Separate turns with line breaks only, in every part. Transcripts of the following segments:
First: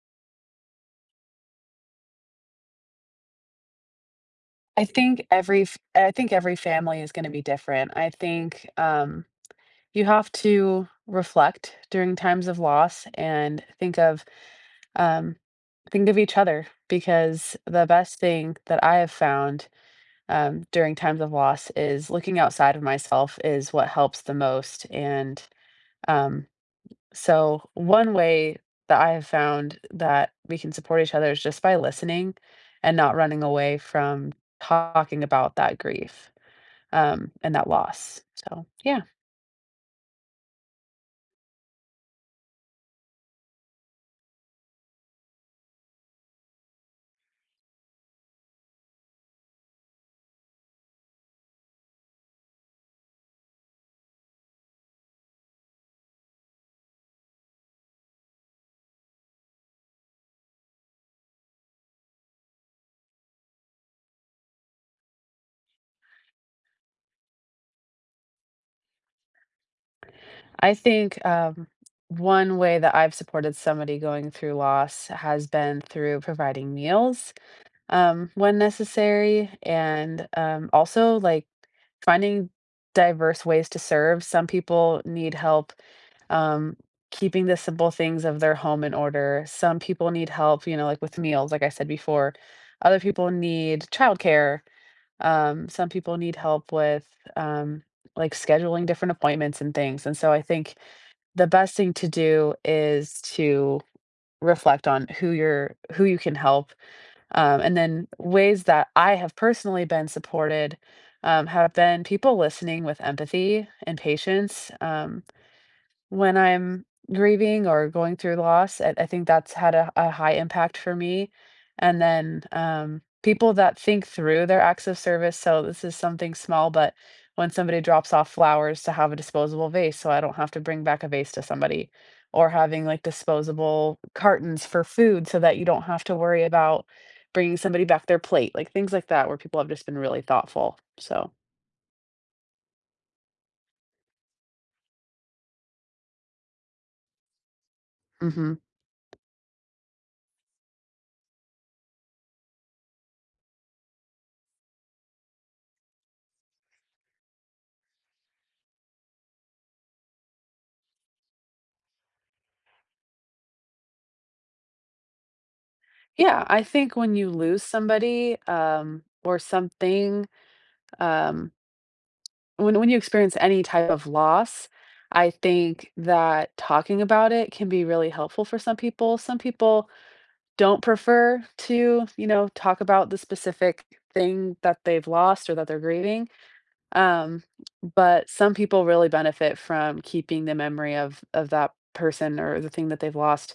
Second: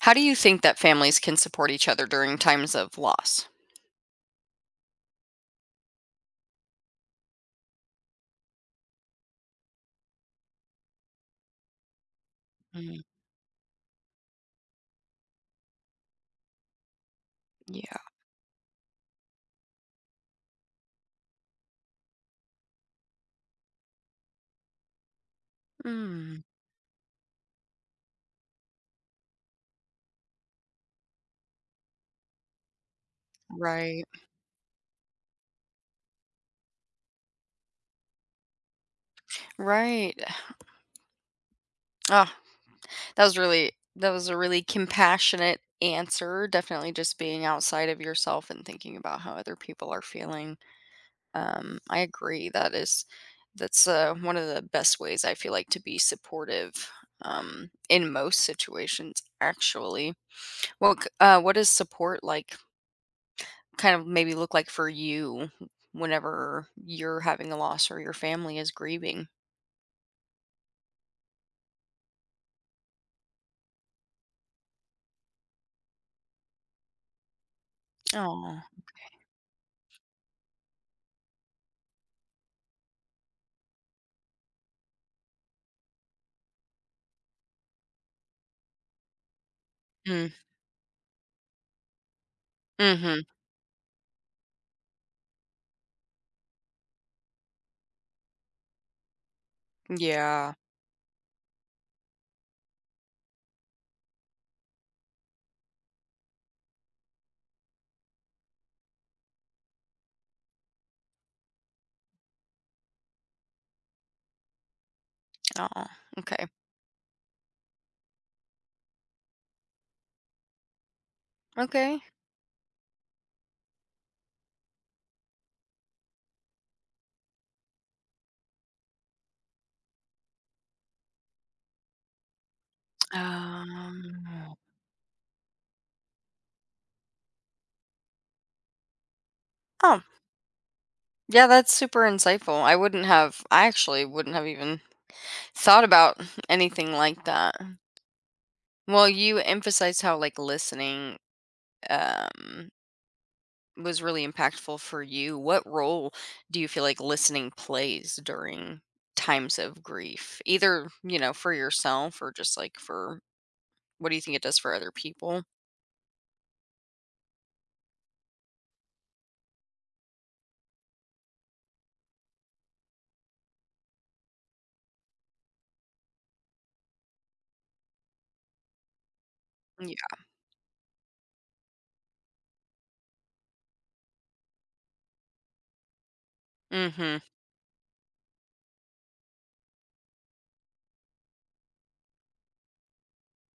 How do you think that families can support each other during times of loss?
I think every family is gonna be different. I think, you have to reflect during times of
Mm,
loss and um, think of each other because the
yeah.
best thing that I have found, during times of loss is looking outside of myself is what helps the most,
Mm,
um, so one way that I have found that we can support each other is just by listening and not running away
right.
from talking about that grief and that loss. So yeah,
Right. Oh, that was really that was a really compassionate answer. Definitely just being outside of yourself and thinking about how other people are feeling. I agree. That is that's one of the best ways I feel like to be supportive in most situations. Actually, what is support like kind of maybe look like for you whenever you're having a loss or your family is grieving?
I think one way that I've supported somebody going through loss has been through providing meals when
Oh.
necessary, and also like finding diverse ways to serve. Some people need help. Um, keeping the simple things of their home in order. Some people need
Mm.
help, you know, like with meals like I said before. Other
Mhm.
people need childcare. Some people need help with, um, like, scheduling different appointments and things, and so I
Yeah.
think the best thing to do is to reflect on who you can help, and then ways that I have personally been supported, have been people listening with empathy and patience,
Oh,
when
okay.
I'm grieving or going through loss, I think that's had a high impact for me,
Okay.
and then, people that think through their acts of service, so this is something small, but when somebody drops off flowers to have a disposable vase so I don't have to bring back a vase to somebody, or having, like, disposable
Um,
cartons for food so that you don't have to worry about bringing somebody back their plate, like, things like that where people have just been
oh,
really thoughtful, so
yeah, that's super insightful. I actually wouldn't have even thought about anything like that.
mhm.
Well, you emphasized how like listening um was really impactful for you, what role do you feel like listening plays during times of grief? Either, you know, for yourself or just like for what do you think it does for other people?
Yeah, I think when you lose somebody, or something, um, when you experience any type of loss, I think that talking about it can be really helpful for some people. Some people
Yeah.
don't prefer to, you know, talk about the specific thing that they've lost or that they're grieving.
Mhm.
Um, but some people really benefit from keeping the memory of that person or the thing that they've lost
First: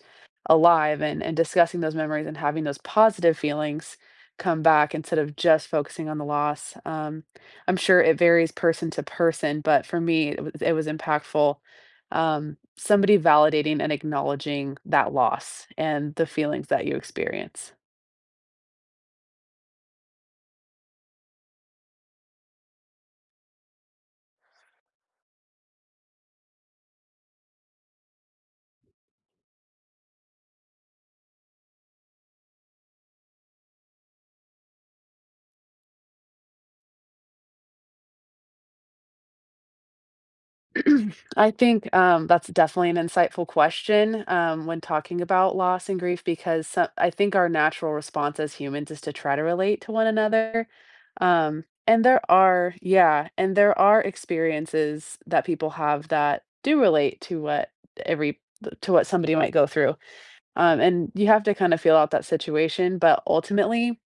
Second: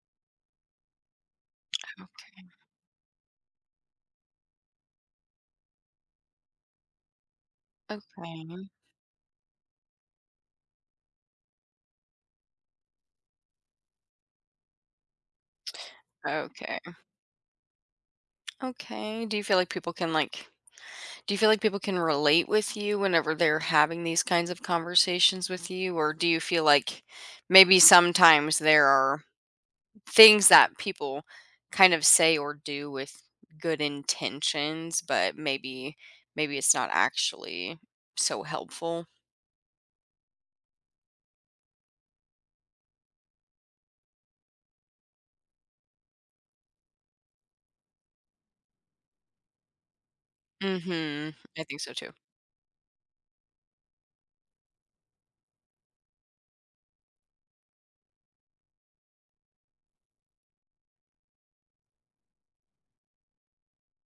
alive and discussing those memories and having those positive feelings come back instead of just focusing on the loss. I'm sure it varies
Okay.
person to person, but for me, it was impactful. Somebody validating and acknowledging that loss and the feelings
Okay.
that you experience.
Okay. Do you feel like people can relate with you whenever they're having these kinds of conversations with you or do you feel like maybe sometimes there are things that people kind of say or do with good intentions, but maybe it's not actually so helpful.
I think that's definitely an insightful question when talking about loss and grief, because I think our natural response as humans is to try to relate to one another.
Mhm. I think so too.
Yeah, and there are experiences that people have that do relate to what every to what somebody might go through. And you have to kind of feel out that situation, but ultimately,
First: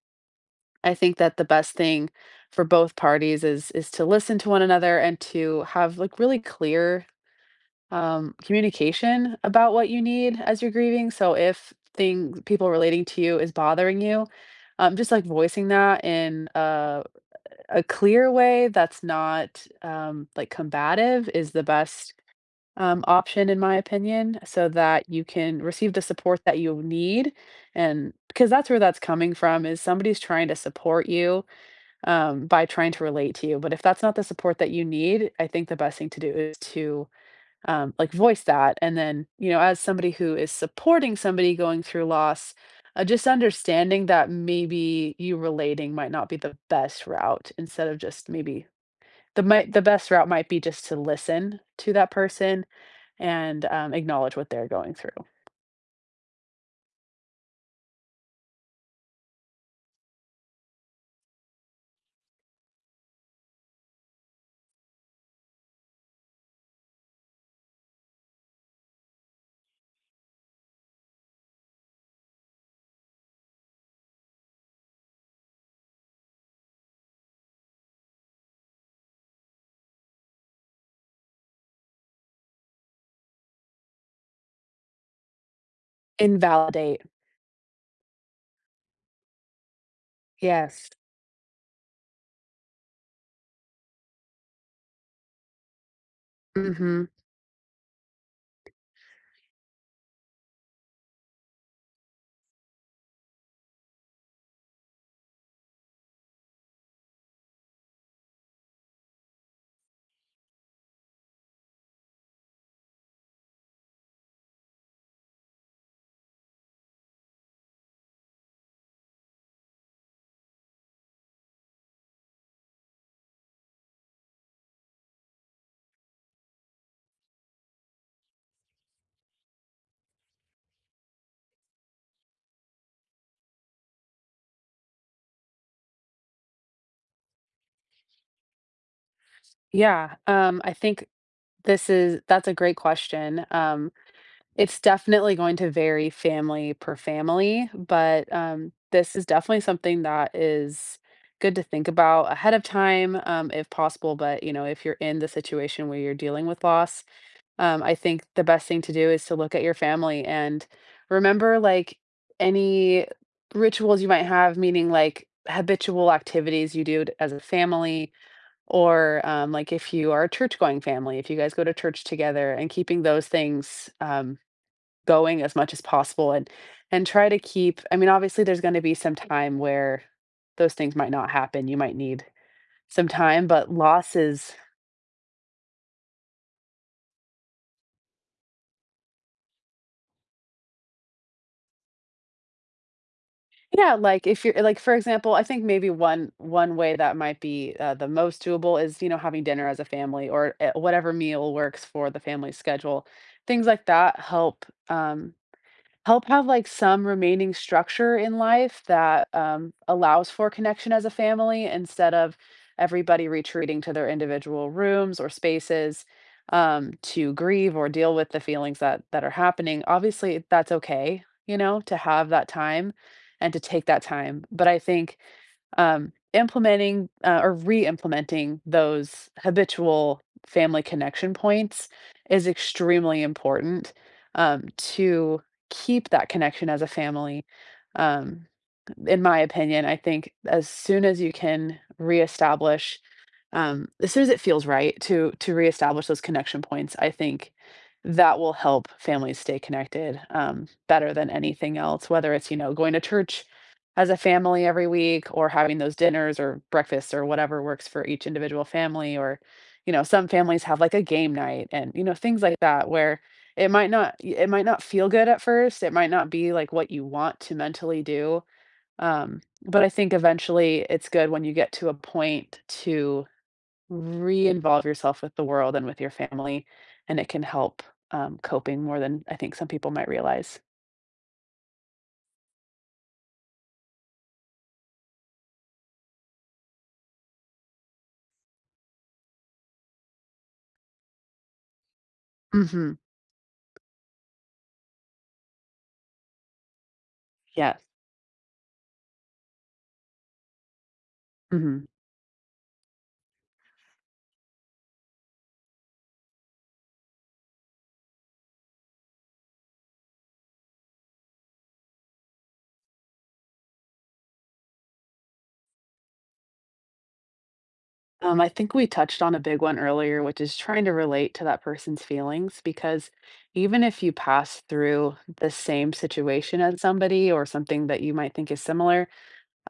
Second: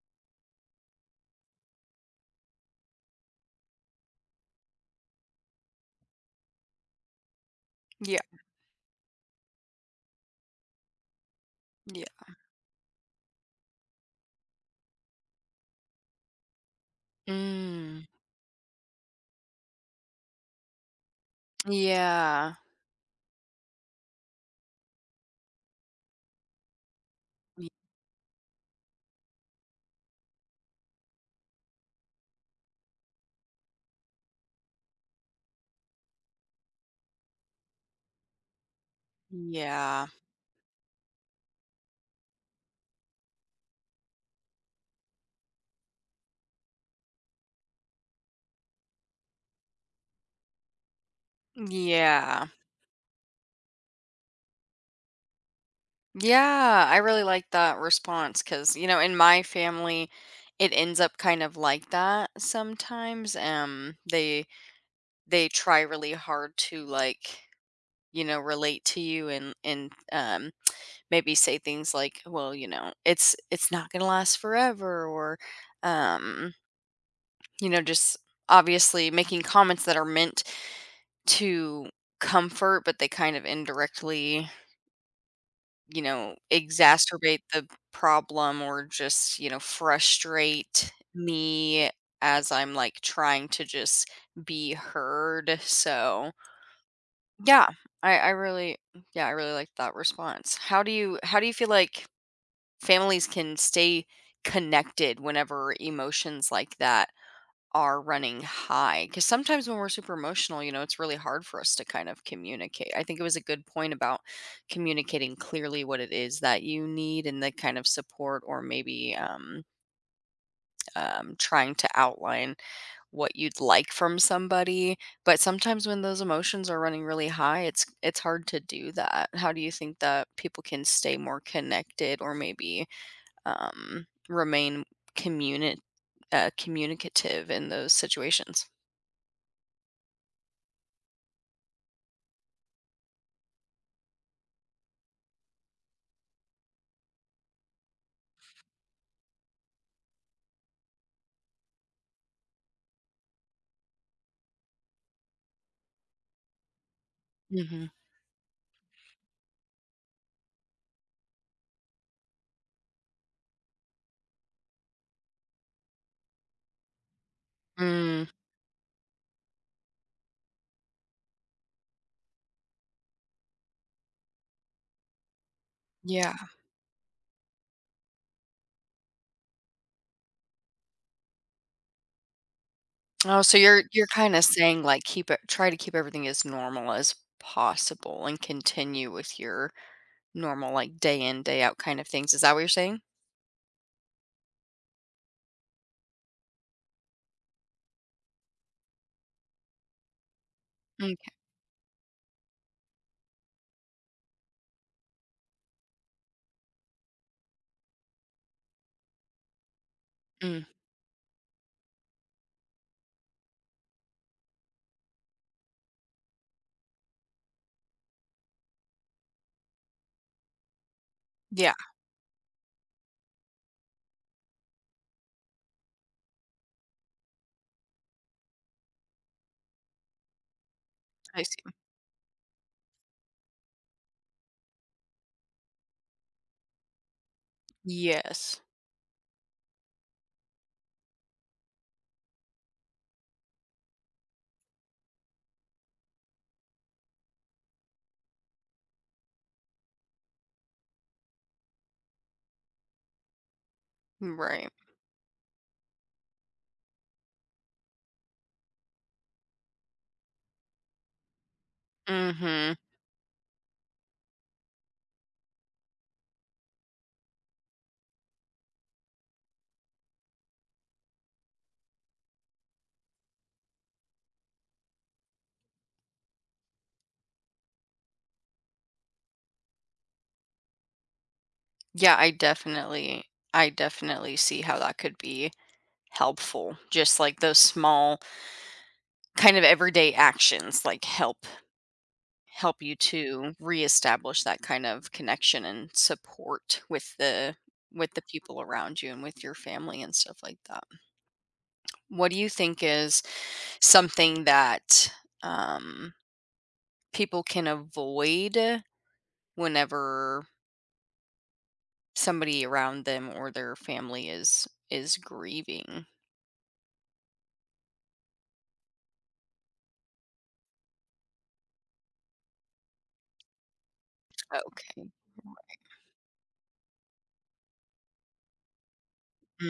I think that the best thing for both parties is to listen to one another and to have like really clear
Yeah.
communication about what you need as you're grieving. So if
Yeah.
things people relating to you is bothering you, just like voicing that in a
Mm.
clear way that's not like combative is the best
Yeah.
option in my opinion, so that you can receive the support that you need.
Y-
And because that's where that's coming from is somebody's trying to support you by trying to relate to you. But if that's not the support that you need, I think the best thing to do is to like voice that and then you know as
Yeah.
somebody who is supporting somebody going through loss just understanding that maybe you relating might not be the best route instead of just maybe the might the best route might be just to listen to that
Yeah.
person and acknowledge what they're going through
Yeah, I really like that response cuz you know, in my family it ends up kind of like that sometimes. They try really hard to like you know, relate to you and maybe say things like, "Well, you know, it's not going to last forever," or um, you know, just obviously making comments that are meant to comfort, but they kind of indirectly, you know,
invalidate
exacerbate the problem or just, you know,
yes
frustrate me as I'm like trying to just be heard. So,
hmm
Yeah, I really, yeah, I really like that response. How do you feel like families can stay connected whenever emotions like that are running high? Because sometimes when we're super emotional, you know, it's really hard for us to kind of communicate. I think it was a good point about communicating clearly what it is that you need and the kind of support, or maybe trying to outline what you'd like from somebody, but sometimes when those emotions are running really high, it's hard to do that. How do you think that people can stay more connected or maybe remain communi- communicative in those situations?
yeah I think this is that's a great question It's definitely going to vary family per family, but, this is definitely something that is good to think about ahead of time, if possible, but, you know, if you're in the situation where you're dealing with loss,
Mhm.
I think the best thing to do is to look at your family and remember, like, any rituals you might have, meaning, like, habitual activities you do t as a family
Mm,
or, like, if you are a church-going family, if you guys go to church together and keeping those things, going as much as
yeah.
possible and try to keep I mean, obviously, there's gonna be some time where those things might not happen, you might need some
Oh,
time,
so
but
you're kind of
losses
saying like keep it, try to keep everything as normal as possible and continue with your normal like day in day out kind of things. Is that what you're saying?
yeah, like, if you're like, for example, I think maybe one way that might be, the most doable is, you know, having dinner as a family or, whatever
Okay.
meal works for the family schedule. Things like that help, help have like some remaining structure in life that allows for
Mm.
connection as a family instead of everybody retreating to their individual rooms or spaces to grieve or deal with the feelings that are happening. Obviously, that's okay, you
Yeah,
know, to have that time and to take that time. But I think implementing or re-implementing those habitual family connection
I see.
points is extremely important to keep that connection as a family. Um,
Yes.
in my opinion, I think as soon as you can reestablish as soon as it feels right to reestablish those connection points, I think that will help families stay connected better than anything else. Whether it's you know going to church as a family
Right.
every week, or having those dinners or breakfasts or whatever works for each individual family, or you know some families have like a game night and you know things like
Mhm.
that where it might not feel good at first. It might not be like what you want to mentally do. Um, but I think eventually it's good when you get to a point to re-involve yourself with the world and with your family, and it can help, coping more than I think some people might realize.
Yeah, I definitely see how that could be helpful. Just like those small kind of everyday actions like help help you
Mhm.
to reestablish that kind of connection and support
Yes.
with the people around you and with your family and stuff like that.
Mhm.
What do you think is something that um people can avoid whenever somebody around them or their family is grieving.
I think we touched on a big one earlier, which is trying to relate to that person's feelings because even if you pass
Okay.
through the same situation as somebody or something that you might think is similar,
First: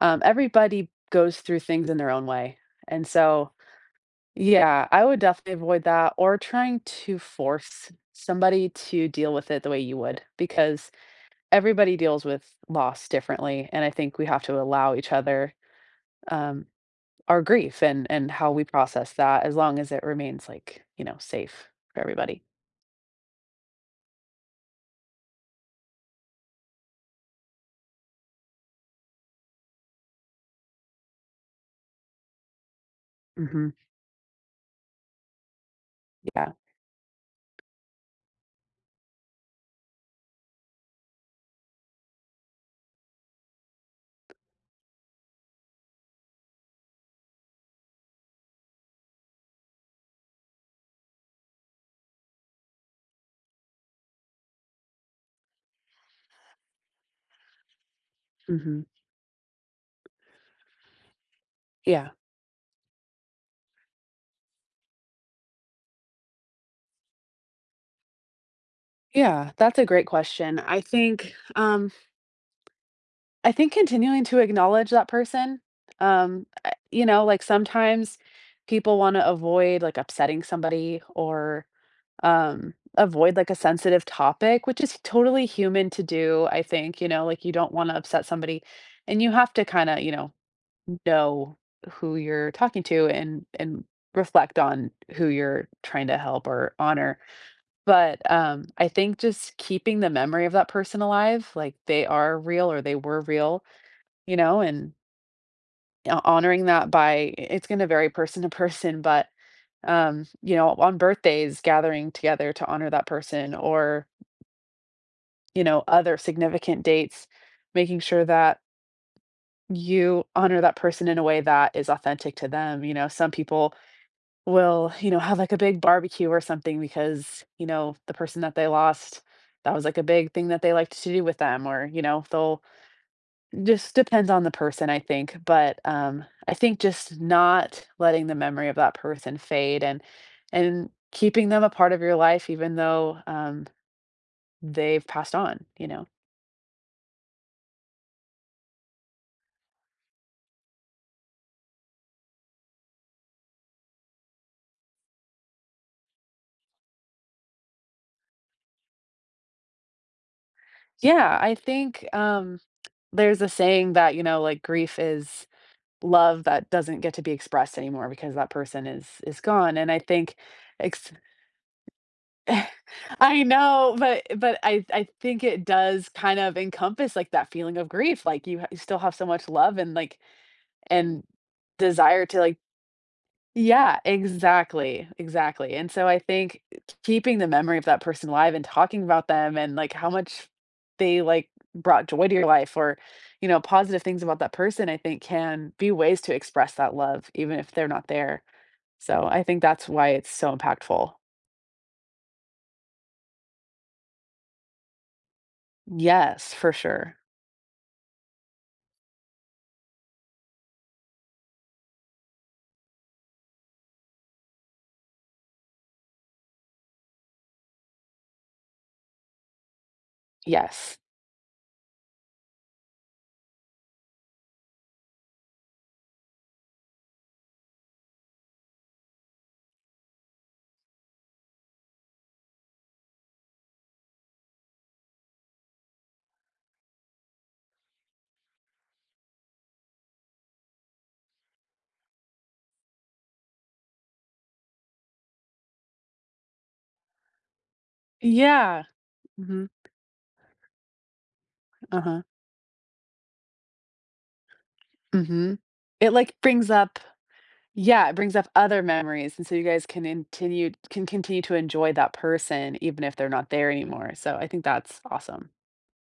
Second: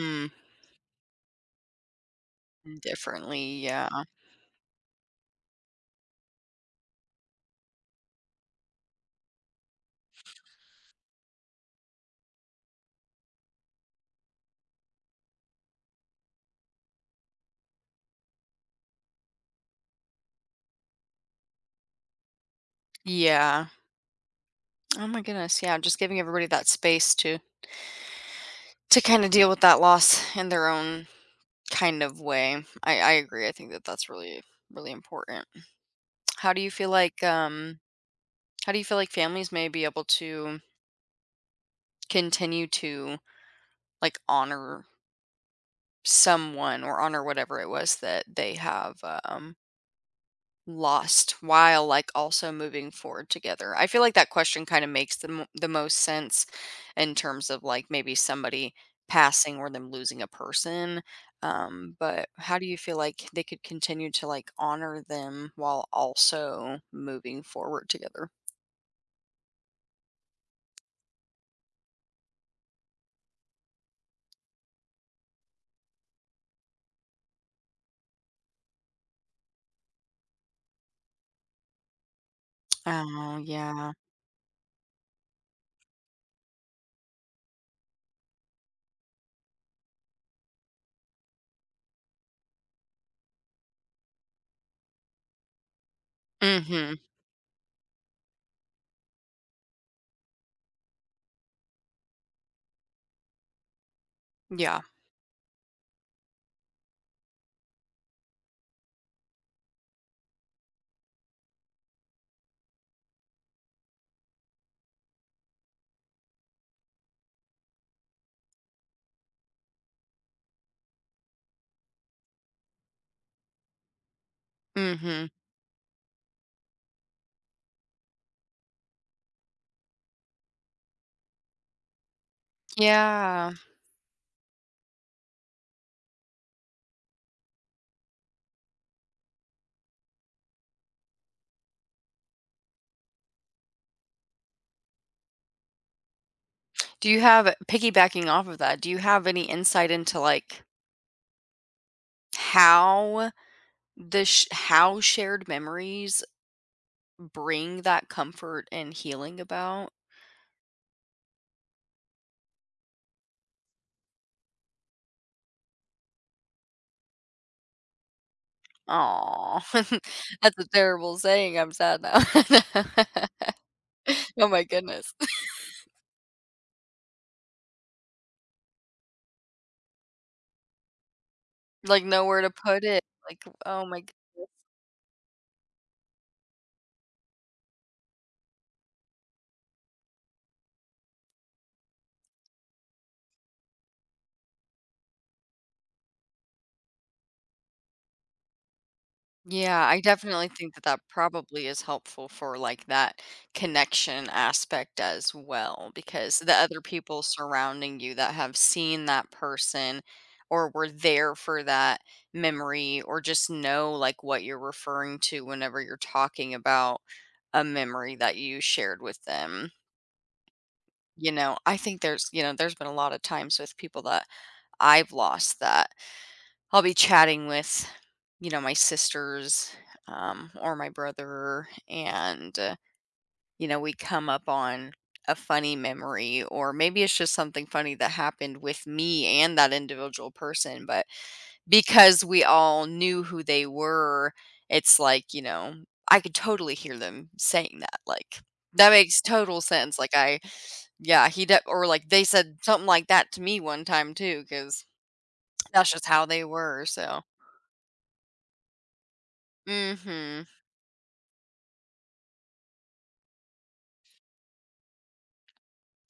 everybody goes through things in their own way, and so
differently, yeah.
yeah, I would definitely avoid that or trying to force somebody to deal with it the way you would, because everybody deals with loss differently. And I think we have to allow each other um, our grief and how we process that as long as it remains like, you know, safe for everybody.
Yeah. Oh my goodness, yeah, just giving everybody that space to kinda deal with that loss in their own kind of way. I agree, I
Hmm.
think that that's really, really important. How
Yeah.
do you feel like, how do you feel like families may be able to continue to, like, honor someone or honor whatever it was that they have, lost while like also moving forward together? I feel like that question kind of makes the most sense in terms of like maybe somebody
Hmm.
passing or them losing a person.
Yeah.
But how do you feel like they could continue to like honor them while also moving forward together?
Yeah, that's a great question. I think continuing to acknowledge that person. You know, like sometimes people want to avoid like upsetting somebody or avoid
Oh,
like a
yeah.
sensitive topic, which is totally human to do, I think, you know, like you don't want to upset somebody and you have to kind of, you know who you're talking to and reflect on who you're trying to help or
Mhm.
honor but, I think just keeping the memory of that person alive, like, they are real or they were real, you know,
Yeah.
and ho honoring that by it's gonna vary person to person, but, you know, on birthdays, gathering together to honor that person or, you know, other significant dates, making sure that you honor that person in a way that is authentic to them, you know, some people will, you know,
Mhm.
have like a big barbecue or something because, you know, the person that they lost, that was like a big thing that they liked to do with them or, you know, they'll
Yeah.
just depends on the person, I think. But I think just not letting the memory of that person fade and keeping them a part of your life even though they've passed on, you know.
Do you have piggybacking off of that? Do you have any insight into like how how shared memories bring that comfort and healing about?
Yeah, I think there's a saying that, you know, like grief is love that doesn't get to be expressed anymore because that person is
Aw,
gone and I think
that's a
ex-
terrible saying, I'm sad now.
I know but
Oh my
i
goodness.
think it does kind of encompass like that feeling of grief like you still have so much love and like and
Like,
desire to
nowhere to
like
put it, like, oh
yeah
my
exactly and so I think keeping the memory of that person alive and talking about them and like how much they like brought joy to your life or you know positive things about that person I think can be ways to express that love even if they're not there. So, I think
Yeah,
that's
I
why it's so
definitely think that that
impactful.
probably is helpful for like that connection aspect as well, because the
Yes, for
other
sure.
people surrounding you that have seen that person or were there for that memory or just know like what you're referring to whenever you're talking about a memory that you shared with them.
Yes.
You know, there's been a lot of times with people that I've lost that. I'll be chatting with, you know, my sisters, or my brother, and, you know, we come up on a funny memory, or maybe it's just something funny that happened with me and that individual person. But because we all knew who they were, it's like, you know, I could totally hear them saying that. Like,
Yeah.
that makes total
Mhm.
sense. Yeah, or like
Uh-huh.
they said something like that to me one time too, because
Mhm.
that's just
It,
how
like,
they
brings
were.
up
So,
yeah, it brings up other memories, and so you guys
mm
can
hmm.
continue to enjoy that person even if they're not there anymore, so I think that's awesome.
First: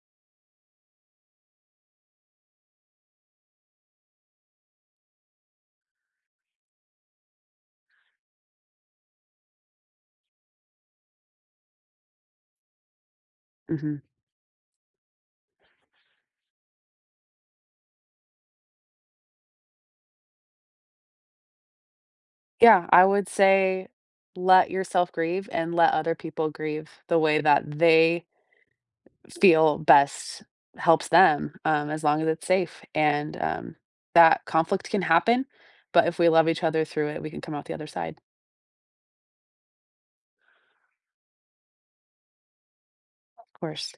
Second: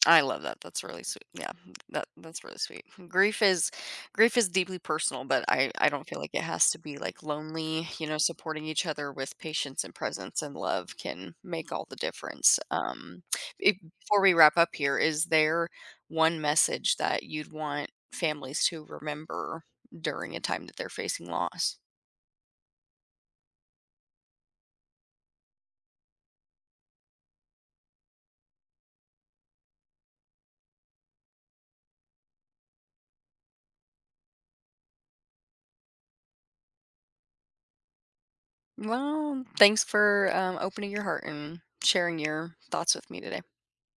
I love that. That's really sweet. Yeah, that's really sweet. Grief is Grief is deeply personal, but I don't feel like it has to be like lonely. You know, supporting each other with patience and presence and love can make all the difference. If,
Mhm.
before we wrap up here, is there one message that you'd want families to remember during a time that they're facing loss?
Yeah, I would say let yourself grieve and let other people grieve the way that they feel best helps them, as long as it's safe, that conflict can happen, but if we love each other through it, we can come out the other side,
Well, thanks for opening your heart and sharing your thoughts with me today.
of course.